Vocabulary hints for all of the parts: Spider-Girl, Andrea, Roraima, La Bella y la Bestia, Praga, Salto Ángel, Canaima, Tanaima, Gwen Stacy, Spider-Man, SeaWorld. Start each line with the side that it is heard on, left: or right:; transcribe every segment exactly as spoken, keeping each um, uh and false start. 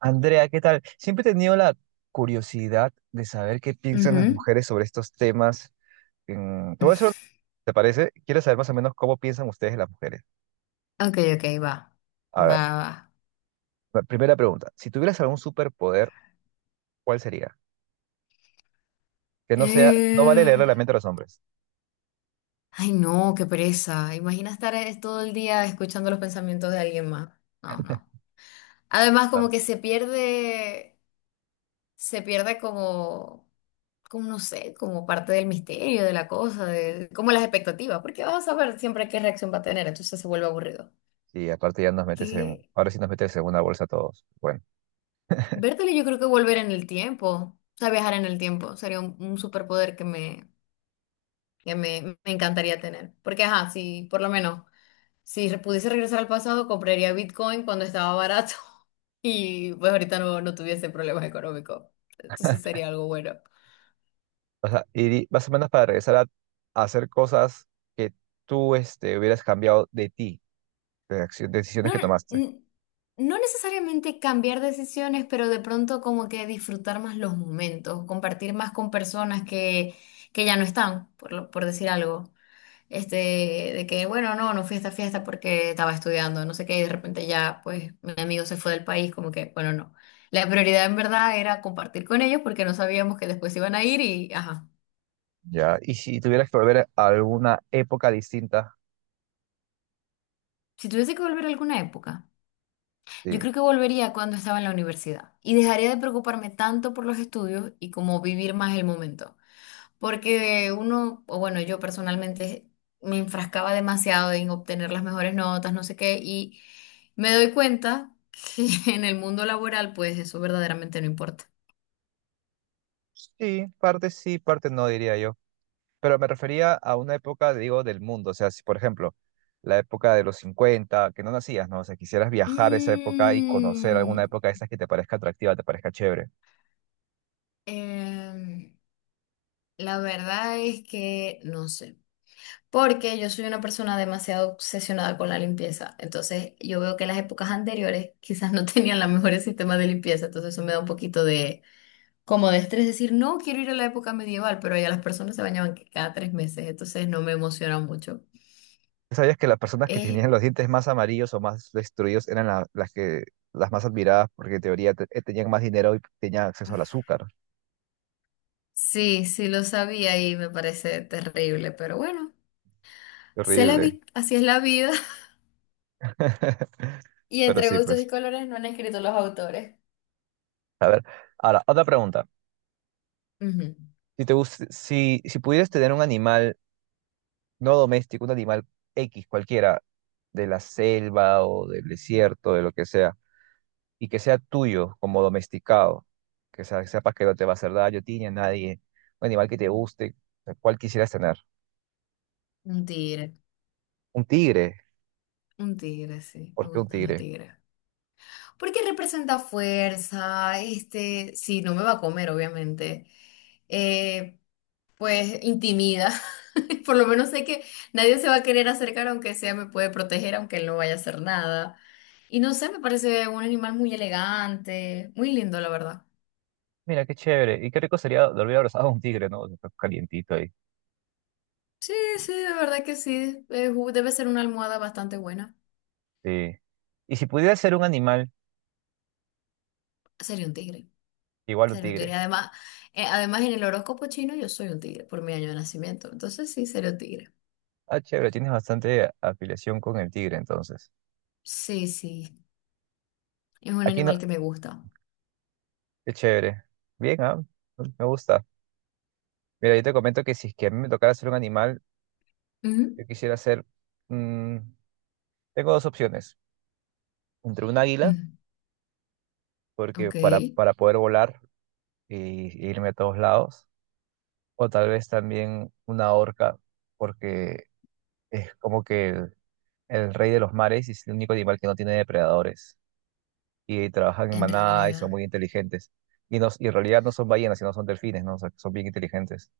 right: Andrea, ¿qué tal? Siempre he tenido la curiosidad de saber qué piensan las
left: Ujú.
right: mujeres sobre estos temas. Mm, Te voy a hacer una, ¿te parece? Quiero saber más o menos cómo piensan ustedes las mujeres.
left: Ok, ok, va.
right: A
left: Va,
right: ver,
left: va.
right: la primera pregunta. Si tuvieras algún superpoder, ¿cuál sería? Que no sea, no vale
left: Eh,
right: leerle la mente a los hombres.
left: Ay, no, qué pereza. Imagina estar eh, todo el día escuchando los pensamientos de alguien más. No, no. Además,
right: Ah.
left: como que se pierde, se pierde como, como no sé, como parte del misterio de la cosa, de, como las expectativas, porque vas a saber siempre qué reacción va a tener, entonces se vuelve aburrido.
right: Sí, aparte ya nos metes en,
left: Que
right: ahora sí nos metes en una bolsa a todos. Bueno,
left: vértelo, yo creo que volver en el tiempo, o sea, viajar en el tiempo, sería un, un superpoder que me, que me, me encantaría tener. Porque, ajá, si por lo menos, si re- pudiese regresar al pasado, compraría Bitcoin cuando estaba barato y pues ahorita no, no tuviese problemas económicos. Entonces sería algo bueno.
right: o sea, y más o menos para regresar a, a hacer cosas que tú este, hubieras cambiado de ti, de acción- decisiones
left: No,
right: que tomaste.
left: n- no necesariamente cambiar decisiones, pero de pronto como que disfrutar más los momentos, compartir más con personas que, que ya no están, por, lo- por decir algo. Este, de que, bueno, no, no fui a esta fiesta porque estaba estudiando, no sé qué, y de repente ya, pues, mi amigo se fue del país, como que, bueno, no. La prioridad en verdad era compartir con ellos porque no sabíamos que después iban a ir y, ajá.
right: Ya, y si tuvieras que volver a alguna época distinta,
left: Si tuviese que volver a alguna época, yo
right: sí.
left: creo que volvería cuando estaba en la universidad y dejaría de preocuparme tanto por los estudios y como vivir más el momento. Porque uno, o bueno, yo personalmente me enfrascaba demasiado en obtener las mejores notas, no sé qué, y me doy cuenta que en el mundo laboral, pues eso verdaderamente no importa.
right: Sí, parte sí, parte no, diría yo. Pero me refería a una época, digo, del mundo. O sea, si por ejemplo, la época de los cincuenta que no nacías, ¿no? O sea, quisieras viajar a esa época y conocer alguna
left: Mm,
right: época de esas que te parezca atractiva, te parezca chévere.
left: em, la verdad es que no sé, porque yo soy una persona demasiado obsesionada con la limpieza, entonces yo veo que las épocas anteriores quizás no tenían los mejores sistemas de limpieza, entonces eso me da un poquito de como de estrés, decir, no quiero ir a la época medieval, pero allá las personas se bañaban que cada tres meses, entonces no me emociona mucho.
right: ¿Sabías que las personas que
left: Eh,
right: tenían los dientes más amarillos o más destruidos eran la- las que, las más admiradas porque en teoría te- eh, tenían más dinero y tenían acceso al azúcar?
left: sí, sí lo sabía y me parece terrible, pero bueno, se la
right: Horrible.
left: vi, así es la vida. Y
right: Pero
left: entre
right: sí,
left: gustos y
right: pues.
left: colores no han escrito los autores.
right: A ver, ahora, otra pregunta.
left: Ujú.
right: Si te gust- si, si pudieras tener un animal no doméstico, un animal X, cualquiera, de la selva o del desierto, de lo que sea, y que sea tuyo como domesticado, que sea- sepas que no te va a hacer daño a ti ni a nadie, un animal que te guste, ¿cuál quisieras tener?
left: Un tigre,
right: Un tigre,
left: un tigre, sí, me
right: ¿por qué un
left: gustan los
right: tigre?
left: tigres. Porque representa fuerza, este, sí, no me va a comer, obviamente. Eh, pues intimida. Por lo menos sé que nadie se va a querer acercar, aunque sea me puede proteger, aunque él no vaya a hacer nada. Y no sé, me parece un animal muy elegante, muy lindo, la verdad.
right: Mira, qué chévere, y qué rico sería dormir abrazado a un tigre, ¿no? Está calientito ahí.
left: Sí, sí, de verdad que sí. Eh, ju- debe ser una almohada bastante buena.
right: Sí. Y si pudieras ser un animal,
left: Sería un tigre,
right: igual un
left: sería un tigre.
right: tigre.
left: Además, eh, además en el horóscopo chino yo soy un tigre por mi año de nacimiento. Entonces sí, sería un tigre.
right: Ah, chévere, tienes bastante afiliación con el tigre, entonces.
left: Sí, sí, es un
right: Aquí, no-
left: animal que me gusta.
right: Qué chévere. Bien, ah, me gusta. Mira, yo te comento que si es que a mí me tocara ser un animal,
left: Ujú,
right: yo quisiera ser... mm, tengo dos opciones. Entre un águila,
left: ujú.
right: porque
left: Ok,
right: para, para poder volar y, y irme a todos lados, o tal vez también una orca, porque es como que el, el rey de los mares y es el único animal que no tiene depredadores. Y trabajan en
left: en
right: manada y son
left: realidad.
right: muy inteligentes. Y, no- y en realidad no son ballenas, sino son delfines, ¿no? O sea, que son bien inteligentes.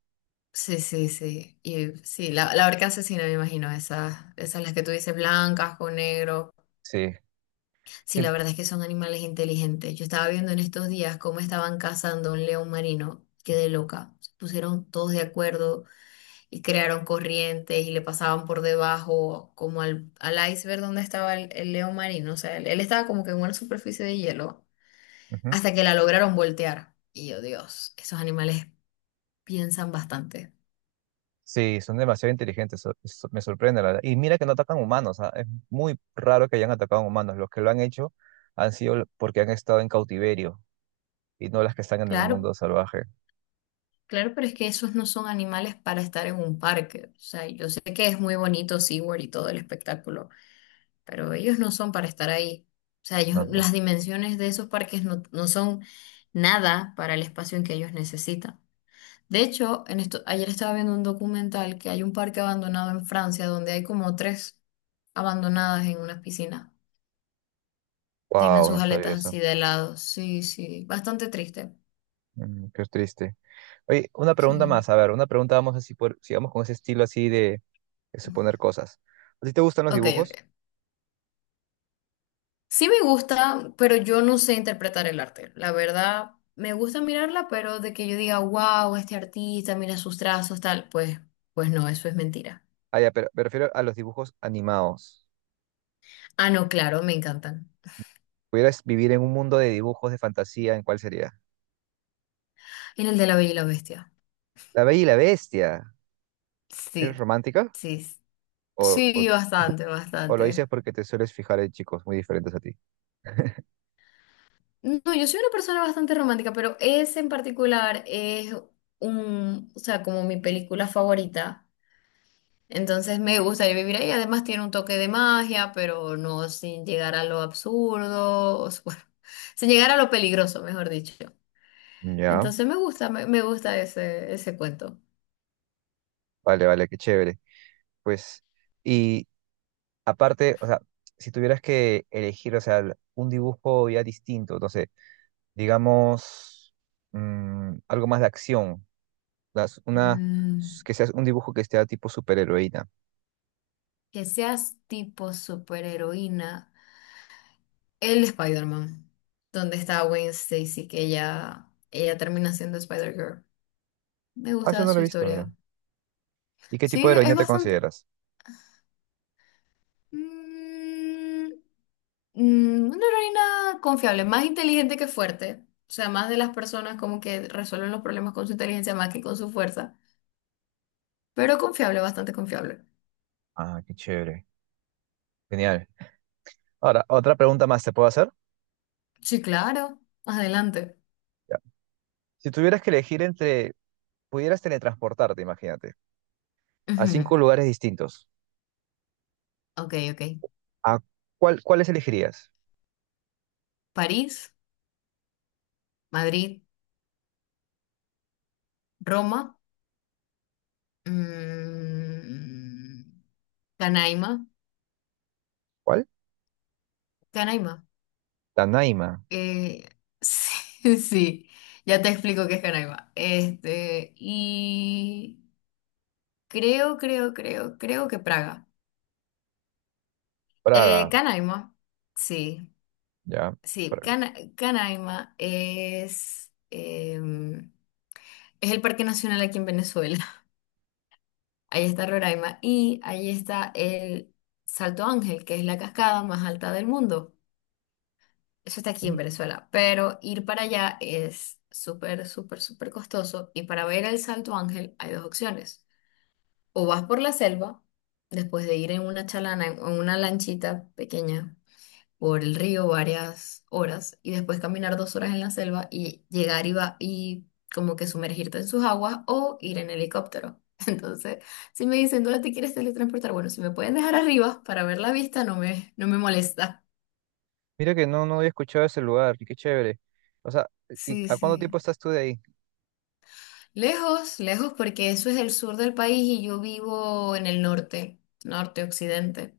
left: Sí, sí, sí. Y sí, la, la orca asesina, me imagino, esas, esas las que tú dices, blancas con negro.
right: Sí.
left: Sí,
right: Sí.
left: la verdad es que son animales inteligentes. Yo estaba viendo en estos días cómo estaban cazando un león marino. Quedé loca. Se pusieron todos de acuerdo y crearon corrientes y le pasaban por debajo, como al, al iceberg donde estaba el, el león marino. O sea, él, él estaba como que en una superficie de hielo,
right: Ujú.
left: hasta que la lograron voltear. Y yo, Dios, esos animales piensan bastante.
right: Sí, son demasiado inteligentes, so- so- me sorprende la verdad. Y mira que no atacan humanos, ah, es muy raro que hayan atacado humanos. Los que lo han hecho han sido l- porque han estado en cautiverio y no las que están en el
left: Claro.
right: mundo salvaje.
left: Claro, pero es que esos no son animales para estar en un parque. O sea, yo sé que es muy bonito SeaWorld y todo el espectáculo, pero ellos no son para estar ahí. O sea, ellos-
right: No, no.
left: las dimensiones de esos parques no, no son nada para el espacio en que ellos necesitan. De hecho, en esto, ayer estaba viendo un documental que hay un parque abandonado en Francia donde hay como tres abandonadas en unas piscinas. Tienen
right: Wow,
left: sus
right: no sabía
left: aletas
right: eso.
left: así de lado. Sí, sí, bastante triste.
right: Mm, qué triste. Oye, una pregunta
left: Sí.
right: más, a ver, una pregunta vamos así por, sigamos con ese estilo así de, de suponer cosas. ¿A ti te gustan los
left: Ok,
right: dibujos?
left: ok. Sí me gusta, pero yo no sé interpretar el arte. La verdad, me gusta mirarla, pero de que yo diga, wow, este artista, mira sus trazos, tal, pues, pues no, eso es mentira.
right: Ah, ya, pero me refiero a los dibujos animados.
left: Ah, no, claro, me encantan.
right: ¿Pudieras vivir en un mundo de dibujos de fantasía, en cuál sería?
left: En el de La Bella y la Bestia.
right: La Bella y la Bestia. ¿Eres
left: Sí,
right: romántica?
left: sí.
right: O, o,
left: Sí, bastante,
right: o lo dices
left: bastante.
right: porque te sueles fijar en chicos muy diferentes a ti.
left: No, yo soy una persona bastante romántica, pero ese en particular es un, o sea, como mi película favorita. Entonces me gustaría vivir ahí. Además tiene un toque de magia, pero no sin llegar a lo absurdo, o sea, bueno, sin llegar a lo peligroso, mejor dicho.
right: Ya,
left: Entonces me gusta, me, me gusta ese, ese cuento.
right: vale, vale, qué chévere. Pues, y aparte, o sea, si tuvieras que elegir, o sea, un dibujo ya distinto, no sé, digamos, mm, algo más de acción, las- una,
left: Mm,
right: que seas un dibujo que sea tipo superheroína.
left: que seas tipo superheroína. El Spider-Man, donde está Gwen Stacy, que ella, ella termina siendo Spider-Girl. Me
right: Ah, eso
left: gusta
right: no lo
left: su
right: he visto, mira.
left: historia.
right: ¿Y qué tipo de
left: Sí,
right: heroína
left: es
right: te
left: bastante...
right: consideras?
left: mm, Mm, una heroína confiable, más inteligente que fuerte. O sea, más de las personas como que resuelven los problemas con su inteligencia más que con su fuerza. Pero confiable, bastante confiable.
right: Ah, qué chévere. Genial. Ahora, otra pregunta más, ¿te puedo hacer?
left: Sí, claro. Adelante.
right: Ya. Si tuvieras que elegir entre, pudieras teletransportarte, imagínate, a
left: Ujú.
right: cinco lugares distintos.
left: Ok, ok.
right: ¿A cuál, cuáles elegirías?
left: París, Madrid, Roma, mm, Canaima.
right: ¿Cuál?
left: Canaima.
right: Tanaima,
left: Eh, sí, sí. Ya te explico qué es Canaima. Este, y creo, creo, creo, creo que Praga. Eh,
right: Praga,
left: Canaima, sí,
right: ya.
left: sí,
right: Praga.
left: Cana- Canaima es, em, es el parque nacional aquí en Venezuela. Ahí está Roraima y ahí está el Salto Ángel, que es la cascada más alta del mundo. Eso está aquí en
right: Mm,
left: Venezuela, pero ir para allá es súper, súper, súper costoso y para ver el Salto Ángel hay dos opciones. O vas por la selva, después de ir en una chalana, en en una lanchita pequeña por el río varias horas y después caminar dos horas en la selva y llegar y, va- y como que sumergirte en sus aguas o ir en helicóptero. Entonces, si me dicen, ¿dónde te quieres teletransportar? Bueno, si me pueden dejar arriba para ver la vista, no me, no me molesta.
right: Mira que no, no había escuchado ese lugar, qué chévere. O sea, ¿y
left: Sí,
right: a cuánto tiempo
left: sí.
right: estás tú de ahí?
left: Lejos, lejos, porque eso es el sur del país y yo vivo en el norte, norte, occidente.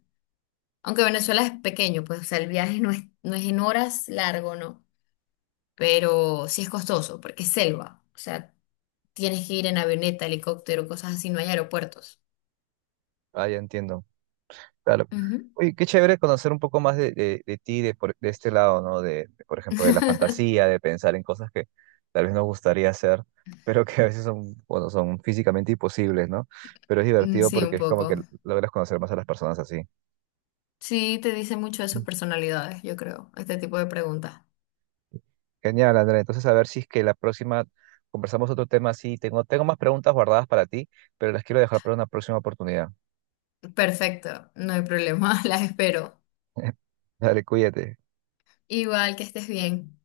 left: Aunque Venezuela es pequeño, pues, o sea, el viaje no es, no es en horas largo, ¿no? Pero sí es costoso, porque es selva. O sea, tienes que ir en avioneta, helicóptero, cosas así, no hay aeropuertos.
right: Ah, ya entiendo, claro.
left: Ujú.
right: Oye, qué chévere conocer un poco más de, de, de ti, de, por- de este lado, ¿no? De, de, por ejemplo, de la fantasía, de pensar en cosas que tal vez nos gustaría hacer, pero que a veces son, bueno, son físicamente imposibles, ¿no? Pero es
left: Mm,
right: divertido
left: sí, un
right: porque es como
left: poco.
right: que logras conocer más a las personas así.
left: Sí, te dice mucho de sus
right: Mm.
left: personalidades, yo creo, este tipo de preguntas.
right: Genial, Andrea. Entonces, a ver si es que la próxima conversamos otro tema así. Tengo, tengo más preguntas guardadas para ti, pero las quiero dejar para una próxima oportunidad.
left: Perfecto, no hay problema, las espero.
right: Dale, cuídate.
left: Igual que estés bien.